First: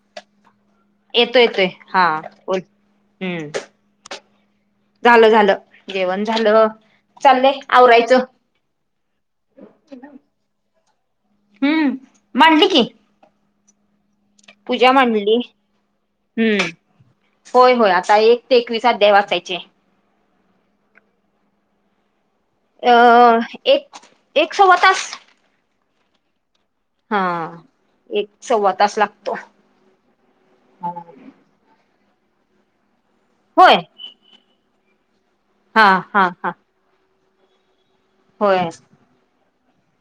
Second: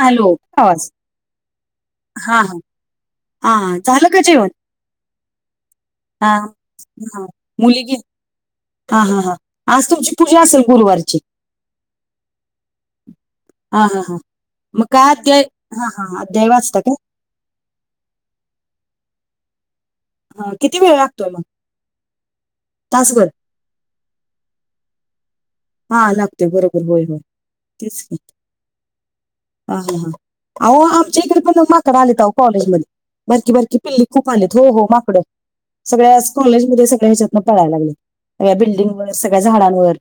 चालय होत आवाज येतो येतोय हा बोल हा हम्म हा झालं का जेवण झालं झालं जेवण हा झालं हा चालय मुलगी आवरायचं. हा हा हा आज तुमची पूजा असेल गुरुवारची हूं मांडली की, हा हा हां म पूजा काय मांडली अध्याय हा हा अध्याय हम्म वाचता काय? होय होय आता एक ते एकविस अध्याय वाचायचे. हं किती वेळ लागतोय मग, - अ एक एक सवा तास हा लागतोय बरोबर होय होय हा तेचकी एक सव्वा तास लागतो हा ह ह आहो आमच्या इकडे पण माकड आलेत आहो कॉलेजमध्ये बारकी होय बारकी पिल्ली खूप आलेत हो हो माकड हा सगळ्या हा हा कॉलेज मध्ये सगळ्या ह्याच्यात पळायला लागलेत सगळ्या होय बिल्डिंग वर सगळ्या झाडांवर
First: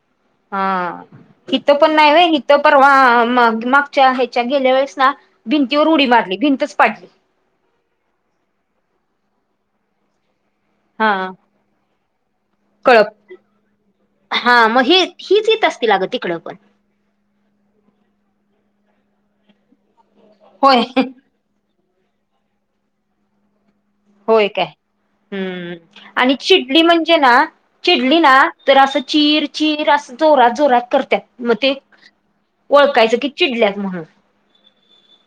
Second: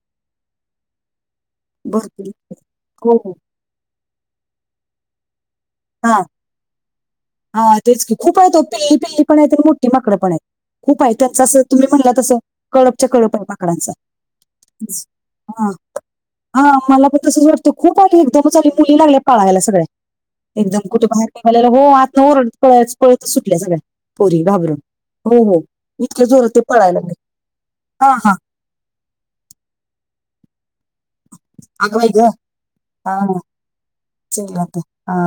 हा इथं पण नाय भरपूर व्हय इथं परवा हो हो माग माक च्या ह्याच्या गेल्या वेळेस ना भिंतीवर उडी हा मारली भिंतच पाडली. हा तेच की खूप आहे ओ पिल्ली पिल्ली पण आहेत आणि मोठी माकड पण आहेत. खूप आहे ओ हा जसं तुम्ही म्हणला तसं कळपच्या कळप आहे माकडांच हा म हे हीच येत असतील अग तिकडं पण हा मला पण तसच वाटतं खूप आली एकदमच आली मुली लागल्या पाळायला सगळ्या होय एकदम कुठे बाहेर मलाला हो आत ओरडच पळतच सुटल्या सगळ्या पोरी होय काय घाबरून. हो हो हूं इतक्या आणि जोरात ते चिडली पळायला लागले. म्हणजे ना हा चिडली हा ना तर असं चिर चिर असं जोरात जोरात करत्यात. म ते अगं बाई गं ओळखायचं की चिडल्यात म्हणून चिडल्यात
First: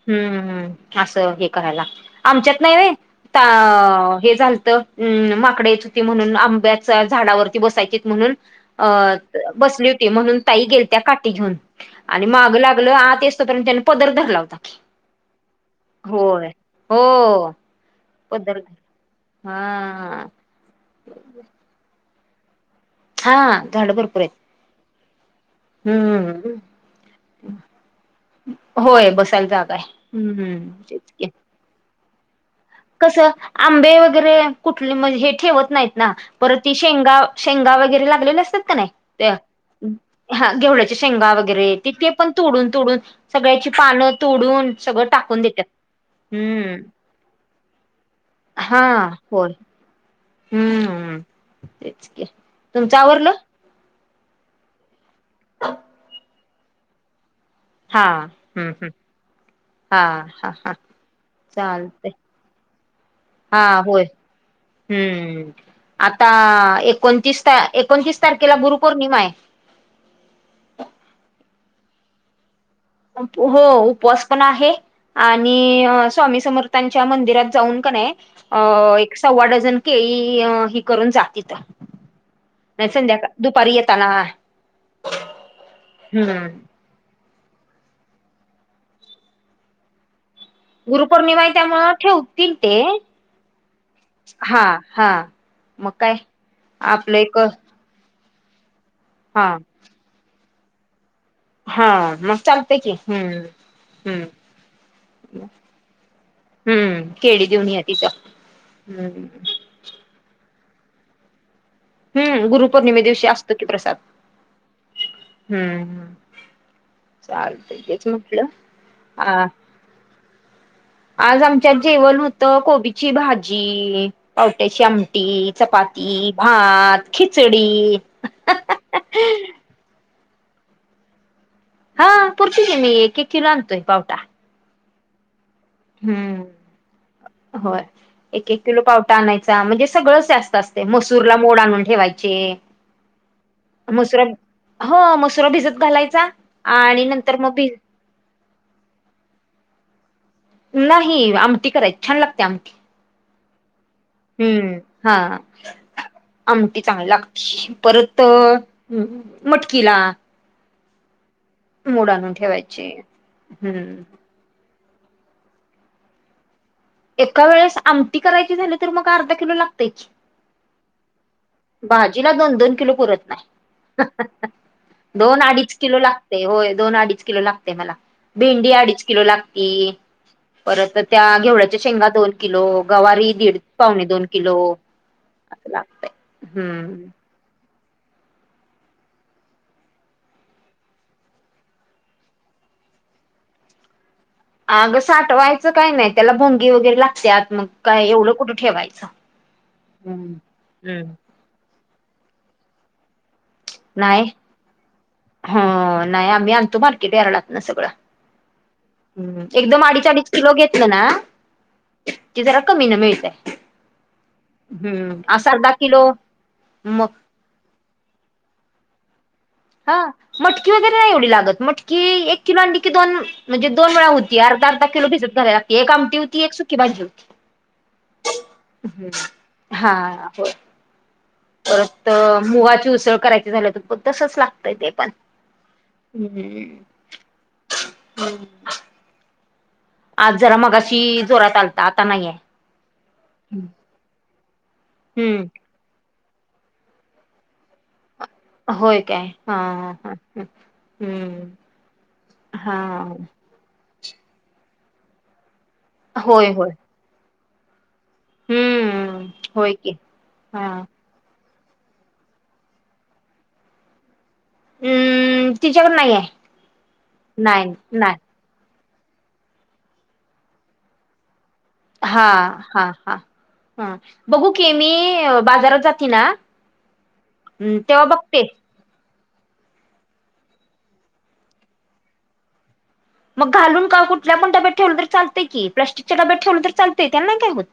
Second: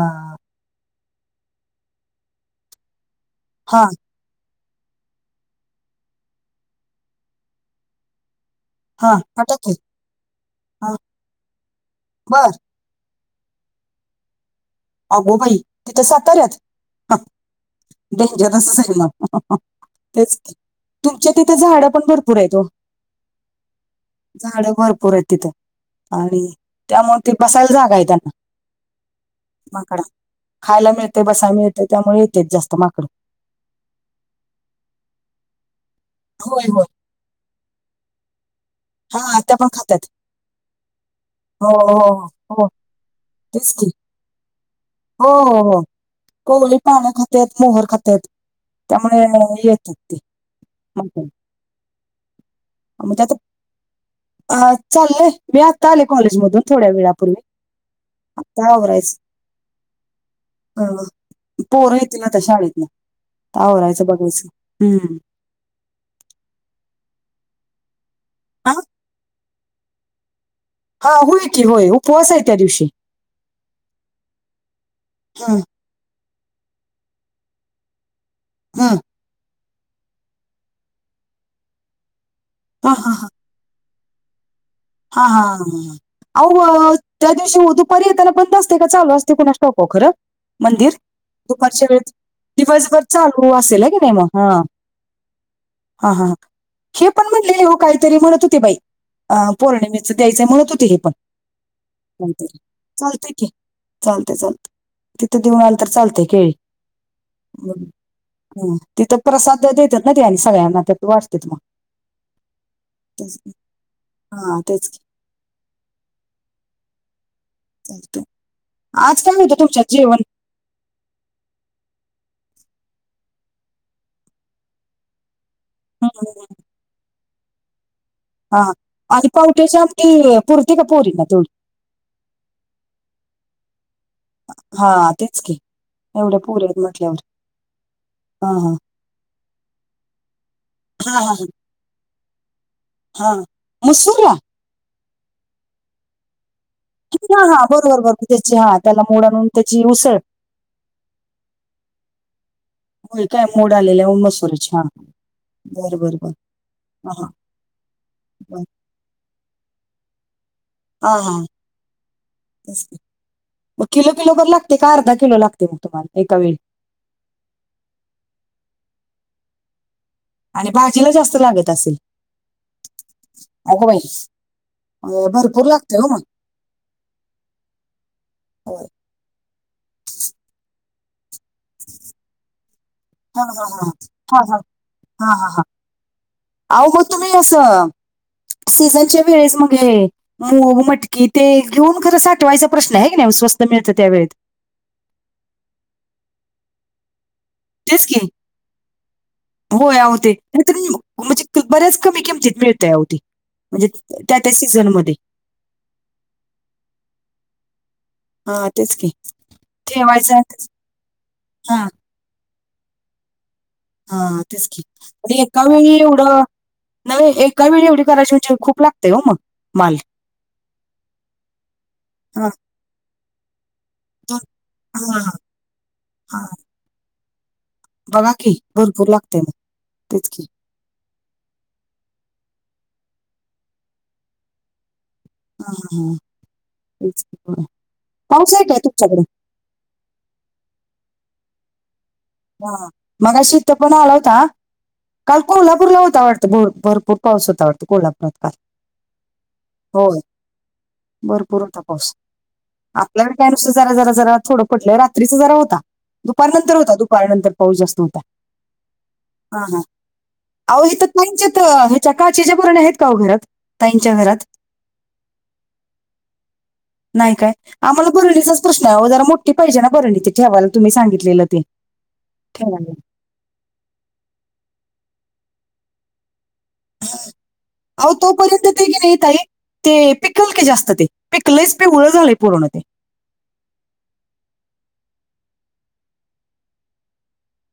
हम्म असं हे करायला लागत आमच्यात नाय व्हय ता हा ते झालत अम्म माकड येत होती म्हणून आंब्याच्या झाडावरती बसायचीत म्हणून अ हा हटा की बसली होती म्हणून ताई हा गेलत्या काठी घेऊन आणि बर माग लाग ल आत येउस्तवर पर्यंत त्यानी पदर धरला होता. अगो बई! तिथं होय साताऱ्यात ह हो डेंजर पदर असं [unintelligible] हा तेच की तुमच्या तिथं झाडं पण भरपूर आहेत ओ हा झाड भरपूर आहेत. झाड भरपूर आहेत तिथं आणि हम्म त्यामुळे ते बसायला जागा आहे त्यांना. होय बसायला जागा आहे माकडा हम्म खायला तेच मिळते, की बसाय मिळते, त्यामुळे येतेेत जास्त. माकडं कसं आंबे वगैरे कुठले म्हणजे हे ठेवत नाहीत ना. परत होय ती होय शेंगा शेंगा वगैरे लागलेले असतात का नाही? हा ते आत्या पण खात्यात हा घेवड्याच्या शेंगा वगैरे हो येत ते हो पण हो हो. तोडून तोडून सगळ्याची तेच की पानं तोडून सगळं हो, टाकून हो, देतात हो हम्म कळी पानंघा त्यात मोहर खात्यात, हा त्यामुळे होय येतात ते. हम्म अच्छा! तेच की तुमचं म आवरलं त्यात अ चालय मी आत्ता आले कॉलेज मधून थोड्या वेळापूर्वी. हा, हम्म आता हम्! आवरायचं हा हा. हा अ पोरं चालतय येतील ना त्या शाळेतन. हा होय आवरायचं बघायचं हम्म. आता एकोणतीस त- एकोणतीस तारखेला हा गुरुपौर्णिमा आहे. हा होय की होय उपवास आहे त्या दिवशी. हो उपवास पण आहे हं, आणि स्वामी समर्थांच्या मंदिरात जाऊन का नाही, हं, अ सव्वा डझन केळी हि करून जा तिथं. नाही हा हा हा संध्याकाळ दुपारी येताना. हा हा ह ह हम्म अव त्या दिवशी दुपारी येताला पण बंद असते का चालू असते कुणा स्टॉपो खरं. मंदिर गुरुपौर्णिमा आहे दुपारच्या त्यामुळं वेळ ठेवतील ते दिवसभर चालू असेल की नाही म हा? मग हा काय हा, हे आपलं पण एक म्हणले हा हो काहीतरी म्हणत होते बाई. अ पौर्णिमेचं द्यायचं म्हणत होते हे पण. हा मग लते चालतंय की चालते हम्म क चालत हम्म चालत. तिथं देऊन आल तर चालतय केळी. हम्म केळी देऊन या तिचं ह, तिथं हम्म प्रसाद देतात ना ते आणि सगळ्यांना त्यात वाजते मग, हम् गुरुपौर्णिमे दिवशी तेच. असतो की प्रसाद. हा तेच! हम्म हम्म! चाल चालतंय. आज पण मिळतंय तुमच्या जेवण? आज आमच्यात जेवण होतं, कोबीची भाजी, पावट्याशी आम टि, चपाती, हम्म. भात, खिचडी. हा हा, आणि पावट्याच्या ते पुरते का पोरीना तेवढी. हा पुरती की मी एक एक किलो आणतोय पावटा. हा तेच की, एवढ्या हम्म! पोरी आहेत म्हटल्यावर होय, एक हा एक हा किलो पाव आणायचा म्हणजे सगळंच जास्त असते हा हा मसूरला मोड आणून ठेवायचे. हा हा मुसरा मसूरला हो मसरा भिजत घालायचा आणि नंतर हा मग हा भि बरोबर बरोबर त्याची हा त्याला मोड आणून त्याची उसळ. नाही आमटी करायच छान लागते आमटी. होय काय मोड आलेल्या मसूरच्या हा बर बर बर आमटी ह. हम! हम्म! मटकीला. हा हा, मोड आणून ठेवायचे म हम्म किलो किलो तर ला ते का अर्धा किलो लागते मग तुम्हाला एका वेळी? एका वेळेस आमटी करायची झाली तर मग अर्धा किलो लागतंय की. आणि भाजीला जास्त लागत असेल भाजीला दोन दोन किलो पुरत अगं बाई नाही. अं, दोन भरपूर अडीच लागते किलो हो मग लागतंय होय, दोन अडीच किलो लाग ते मला भेंडी होय. अडीच किलो लागती, परत अ त्या घेवड चे शेंगा दोन किलो, गवारी हा दीड हा हा पावणे दोन हा हा किलो. हा हा हा हा, असं लागतय अहो मग हम्म तुम्ही असं सीझनच्या वेळेस मग हे म मूग, मटकी ते घेऊन खरं साठवायचा प्रश्न आहे की नाही स्वस्त मिळतं त्या वेळेत? अगं साठवायचं काही नाही, त्याला भोंगी वगैरे लागत्यात मग तेच काय की, एवढं कुठं ठेवायचं होय अहो ते हम्म [unintelligible] हम्म म्हणजे बऱ्याच कमी किमतीत मिळतंय अहो ती, म्हणजे नाही त्या त्या सीझनमध्ये. हो, नाही आम्ही आणतो मार्केट यार्डातनं सगळं. हा तेच की हम्म एकदम अडीच अडीच ठेवायचं आणि किलो तेच- घेतलं ना हा की जरा कमीनं मिळतंय. हा तेच की, अन एका वेळी किलो एवढं मग नव्हे एक का वेळी एवढी करायची म्हणजे खूप लागतंय ओ मग. माल हा मटकी वगैरे नाही एवढी लागत, मटकी एक हा किलो आणली की दोन म्हणजे दोन वेळा होती, दोन- अर्धा अर्धा किलो हा भिजत हा घालाय लागती एक आमटी हा. होती एक सुकी भाजी होती. बघा की, हम्म. भरपूर लागते मग हा तेच की. होय परत अ मुगाची उसळ करायची झाली तर तसच लागतंय ते पण. हा ह हम्म तेच की मग, हम्म. पाऊस आहे काय तुमच्याकडे? आज जरा मगाशी जोरात आलता, आता नाहीये. हा, मगाशी इथं पण आला होता, काल हम्म को कोल्हापूरला होता वाटतं, भर भरपूर पाऊस होता वाटतं कोल्हापूरात. होय काय? हा ह ह हम्म हा त्या नुसार जरा जरा जरा थोडं पडलं रात्रीचा जरा होता, होय होय दुपारनंतर होता दुपारनंतर पाऊस जास्त होता. हम्म हा होय हा, की हा आओ इथं‌ ताईंच्यात ह्याच्या काचेच्या बरण्या आहेत का ओ घरात? ताईंच्या घरात. हम्म तिच्याकडे नाही आहे नाही काय, आम्हाला [unintelligible] [unintelligible] जरा मोठी पाहिजे ना बरणी ती ते ठेवायला तुम्ही सांगितलेलं ते. हा हा ठेवायला हा हम्म, बघू की मी बाजारात जाती ना हम्म तेव्हा आओ बघते तोपर्यंत ते की नाही ताई ते पिकल की जास्त ते? पिकलयच पिवळ झालेय पूर्ण ते. मग घालून का कुठल्या पण डब्यात ठेवलं तरी चालतंय की, प्लास्टिकच्या डब्यात ठेवलं तरी चालतंय त्याला नाय काय होत.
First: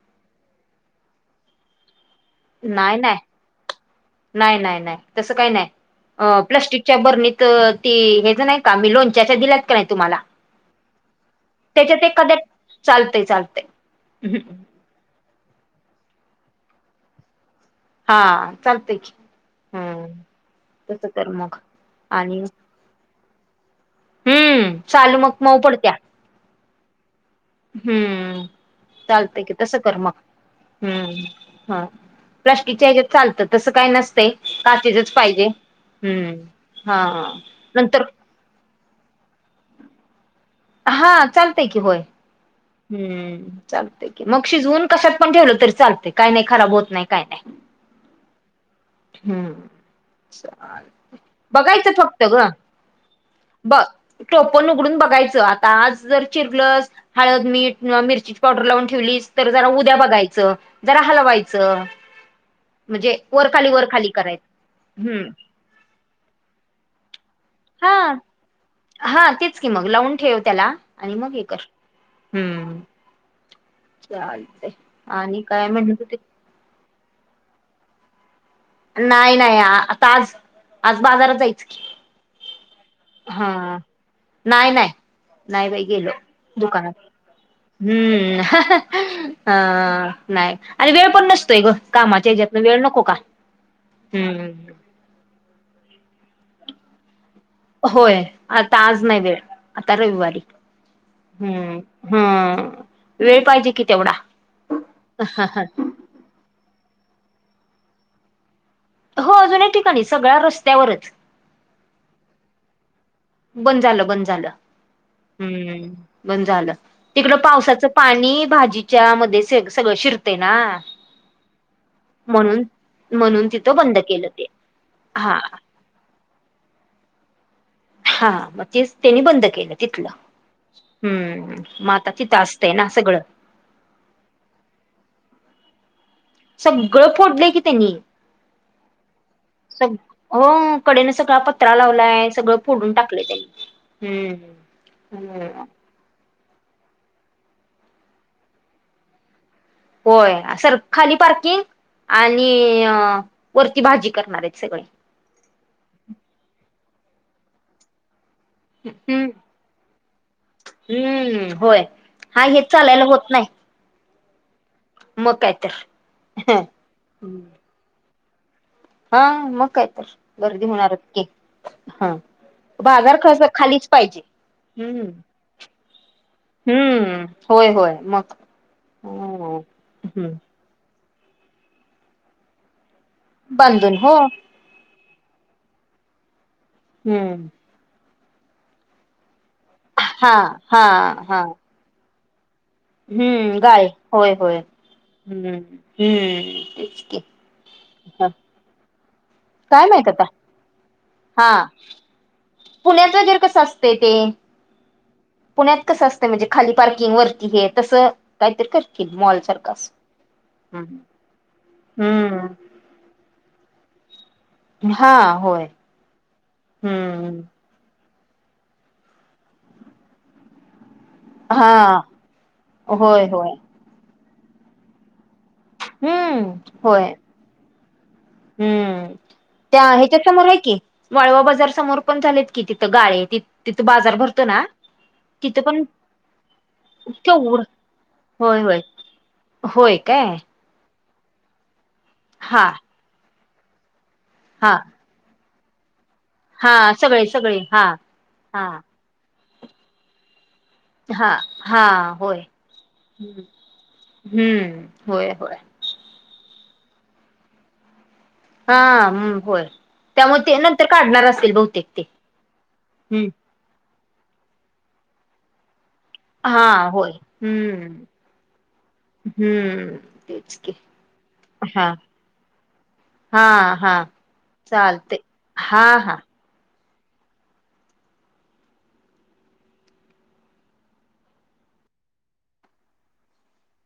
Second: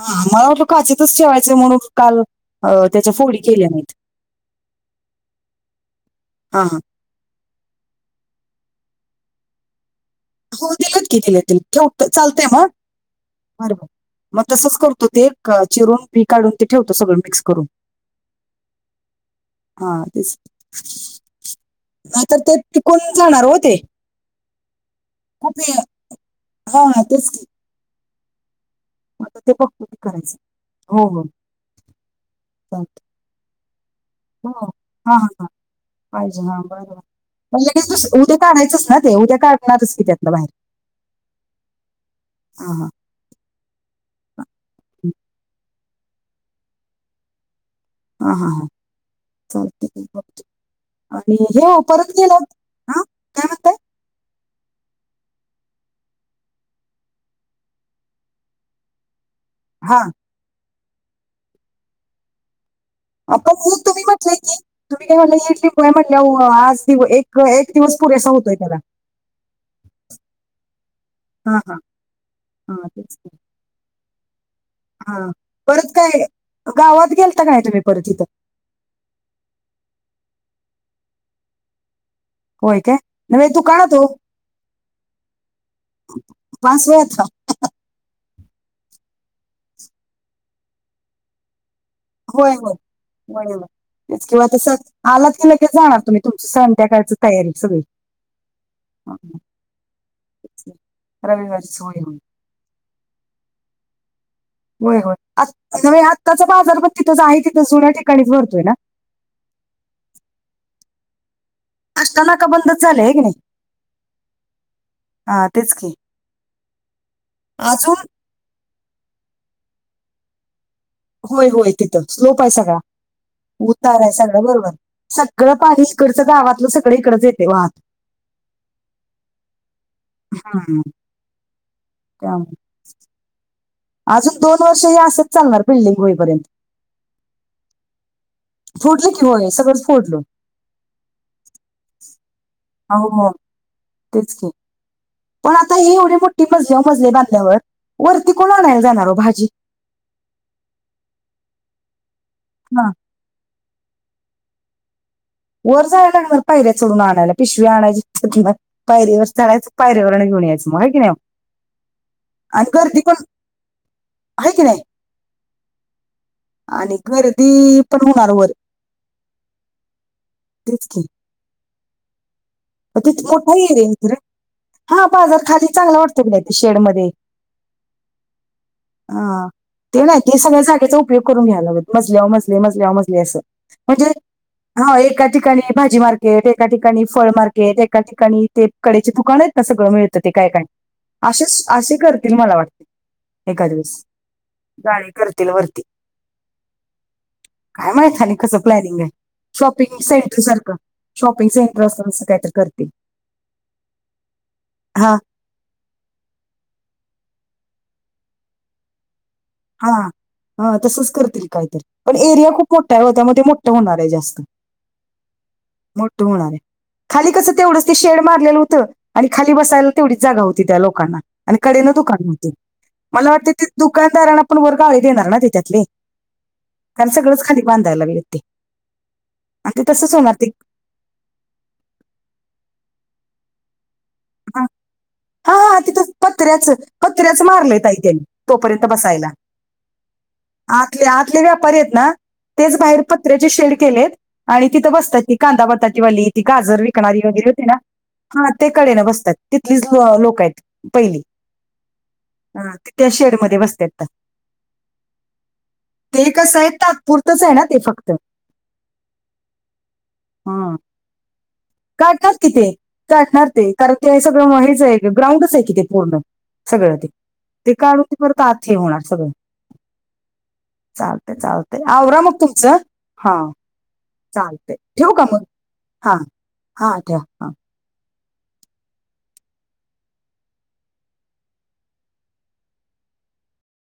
हा, मला वाटलं काचेच्याचं ठेवायचं म्हणून काल अं, नाय त्याच्या नाय, फोडी केल्या नाहीत नाय नाय नाय तसं काय नाय, अ हां, हां. प्लास्टिकच्या बरणीत त ती हेच नाही का, मी लोणच्याच्या दिल्यात का नाही तुम्हाला. हो दिल्यात की दिल्या दिल्यात, त्याच्यात ठेवत एखाद्या चालतंय मग? चालतंय चालतंय बरबर, मग तसंच करतो ते क चिरून बी काढून ते ठेवतो सगळं मिक्स करून. हा चालतंय की हा हम्म तेच, तसं कर मग नाही तर आणि ते पिकून जाणार हो ते. हम्म, साल मग मऊ खूप हे पडत्या, हां, हां, तेच की. हम्म. आता चालतंय ते की तसं बघतो ते कर मग, करायचं. हो, हो. हम्म ह प्लास्टिकच्या हेच्या चालतं तसं काय नस ते हो. काचेच च हां, हां, पाहिजे हां. हम्म पाहिजे. हा नंतर काढायंच ना ते उद्या काढणारच की त्यातलं बाहेर हा चालतय की होय. हा हा हम्म चालतय की मग शिजवून हं. कशात पण ठेवलं तरी चालतय काय नाही खराब होत नाही काय नाही हा हा हां हम्म चालतय की आणि हो बघायचं परत फक्त गेला हा काय म्हणताय टोपन उघडून बघायचं आता आज जर चिरलस हळद, मीठ, मिरचीची पावडर लावून ठेवलीस तर जरा उद्या हां. बघायचं जरा हलवायचं. म्हणजे वर आपण खाली [unintelligible] वर तुम्ही खाली म्हटले करायचं की तुम्ही काय हम्म म्हणल्या इडलिंबू आहे म्हंटल्यावर आज दीव एक एक दिवस हा पुरेसा होतोय त्याला हा तेच की मग लावून ठेव त्याला आणि मग हे हा कर हा हा हम्म तेच की. चालतय हा आणि काय परत म्हणत होती काय गावात गेलता काय नाय तुम्ही परत तिथं. नाही नाही आता आज आज बाजारात जायच की होय काय हा नव्हे दुकानात हो नाय नाय नाही बाई गेलो पाच दुकानात वेळात हम्म अहाहा हा नाही आणि वेळ पण नसतोय ग कामाच्या होय ह्याच्यातन होय वेळ नको का होय होय तेच की हम्म कसं आलात की लगेच जाणार तुम्ही तुमच संध्याकाळच तयारी सगळी होय आता आज हा, नाही हा. वेळ आता रविवारी रविवारीच हम्म होय होय हम्म वेळ पाहिजे कि तेवढा होय होय आ न्हवे आत्ताचा बाजार पण तिथंच आहे तिथं जुन्या ठिकाणीच भरतोय ना हो जुनी ठिकाणीच सगळा रस्त्यावरच आष्टा नाका बंदच झालय होय की नाही बंद झालं बंद झालं हा तेच हम्म की बंद झालं. तिकडं पावसाचं अजून पाणी भाजीच्या मध्ये सगळं शिरतय ना होय होय तिथं स्लोप आहे म्हणून सगळा म्हणून तिथं बंद उतार आहे केलं सगळा ते बरोबर हा सगळं पाणी इकडचं गावातलं सगळी इकडच येते वहात हा मग तेच त्यांनी बंद केलं तिथलं हा हम्म म आता तिथं असतंय ना सगळं अजून दोन वर्ष हे असेच चालणार बिल्डिंग होईपर्यंत सगळं फोडलं की त्यांनी फोडलय की होय सगळं सग हो कडेन सगळा पत्रा लावलाय सगळं फोडून हो टाकलं हो त्यांनी तेच की हम्म पण आता हे एवढी मोठी मजल्यावर मजले बांधल्यावर वरती कोण आणायला जाणार हो भाजी होय सर खाली पार्किंग आणि हा अ वरती भाजी करणार आहेत सगळे वर जायला लागणार पायऱ्या चढून आणायला पिशव्या आणायच्या तिथंन पायरीवर हम्म चढायचं पायरीवरून घेऊन यायचं मग होय की नाही ओ हम्म होय हा हेच चालायला होत नाही आहे की नाही मग काय तर आणि गर्दी पण होणार वर हा मग काय तर गर्दी होणारच की हा मग बाजार तिथं कसं मोठा खालीच एरिया पाहिजे. हम्म. हा बाजार खाली चांगला वाटतो की नाही ते शेड मध्ये हम्म. होय होय मग? ह. हो ते नाही हम्म. ते सगळ्या [unintelligible] उपयोग करून घ्यायला लागलेत, मजल्यावर मजले मजल्यावर मजले असं. बांधून म्हणजे? हो. - हां. एका ठिकाणी भाजी मार्केट. एका ठिकाणी फळ हम्म. मार्केट. एक - -का ठिकाणी ते कडेचे दुकान आहेत ना? सगळं मिळतं ते हा काय काय? हा हा असेच असे करतील मला वाटते. हम्म. एखाद गाय वेळेस होय होय. गाडी हम्म करतील हम्म. वरती तेच की. काय माहित आणि कसं प्लॅनिंग आहे? काय शॉपिंग माहित आता सेंटर सारखं. शॉपिंग हा सेंटर [unintelligible] अस काहीतरी करतील. पुण्यात वगैरे कसं असतंय ते हा. पुण्यात कसं असतं? म्हणजे खाली पार्किंग वरती हे तसं काहीतरी करतील मॉल सारखं. असं. हा. हा हम्म तसंच करतील कायतरी. पण एरिया हम्म. खूप मोठ्ठा आहे हो, त्यामुळे ते मोठ्ठ होणार आहे जास्त. हा होय. मोठ्ठ होणार आहे. खाली हम्म. कस तेवढं- ते शेड मारलेलं होत. आणि खाली बसायला तेवढीच जागा होती त्या लोकांना. आणि कडेनं हा दुकान होते होय मला वाटते होय ते- दुकानदारांना पण वर गाळे देणार ना त्याच्यातले. हम्म कारण होय सगळंच खाली बांधायला लागले. ते हम्म. आणि त्या ते तसंच ह्याच्या होणार ते समोर आहे की. वाळवा बाजार समोर पण झालेत कि तिथं गाळे. तिथं बाजार भरतो ना? हा हा. ह तिथं कत्र्याच कतऱ्याच केवढ मारले ताई तेनी होय होय तोपर्यंत बसायला. होय काय? आतले आतले व्यापारी आहेत ना? हा तेच बाहेर पत्र्याचे शेड केलेत आणि हा तिथं बसताय ते. कांदा बटाटे वाली, ती हा गाजर विकणारी सगळे वगैरे सगळे होते ना? हा हा. ते कडेला बस- तात. तिथलीच लोक आहेत. हा. हा. होय. हा, ते त्या शेडमध्ये बसतात हम्म. होय होय. ते कसंय? तात्पुरतच आहे ना ते फक्त? हा. हं. होय त्यामुळे ते हं. नंतर काढणार असतील बहुतेक? ते काढणार कि ते. हम्म काढणार ते कारण ते सगळं हेच आहे. ग्राउंडच आहे कि ते पूर्ण. हा सगळं ते. होय ते काढून हम्म ते परत आत हे होणार सगळं. हम्म तेच की चालतय. चालतय. हा आवरा मग तुमचं. हा हा. चालतेय. ठेवू का मग? हा हा ठेवा.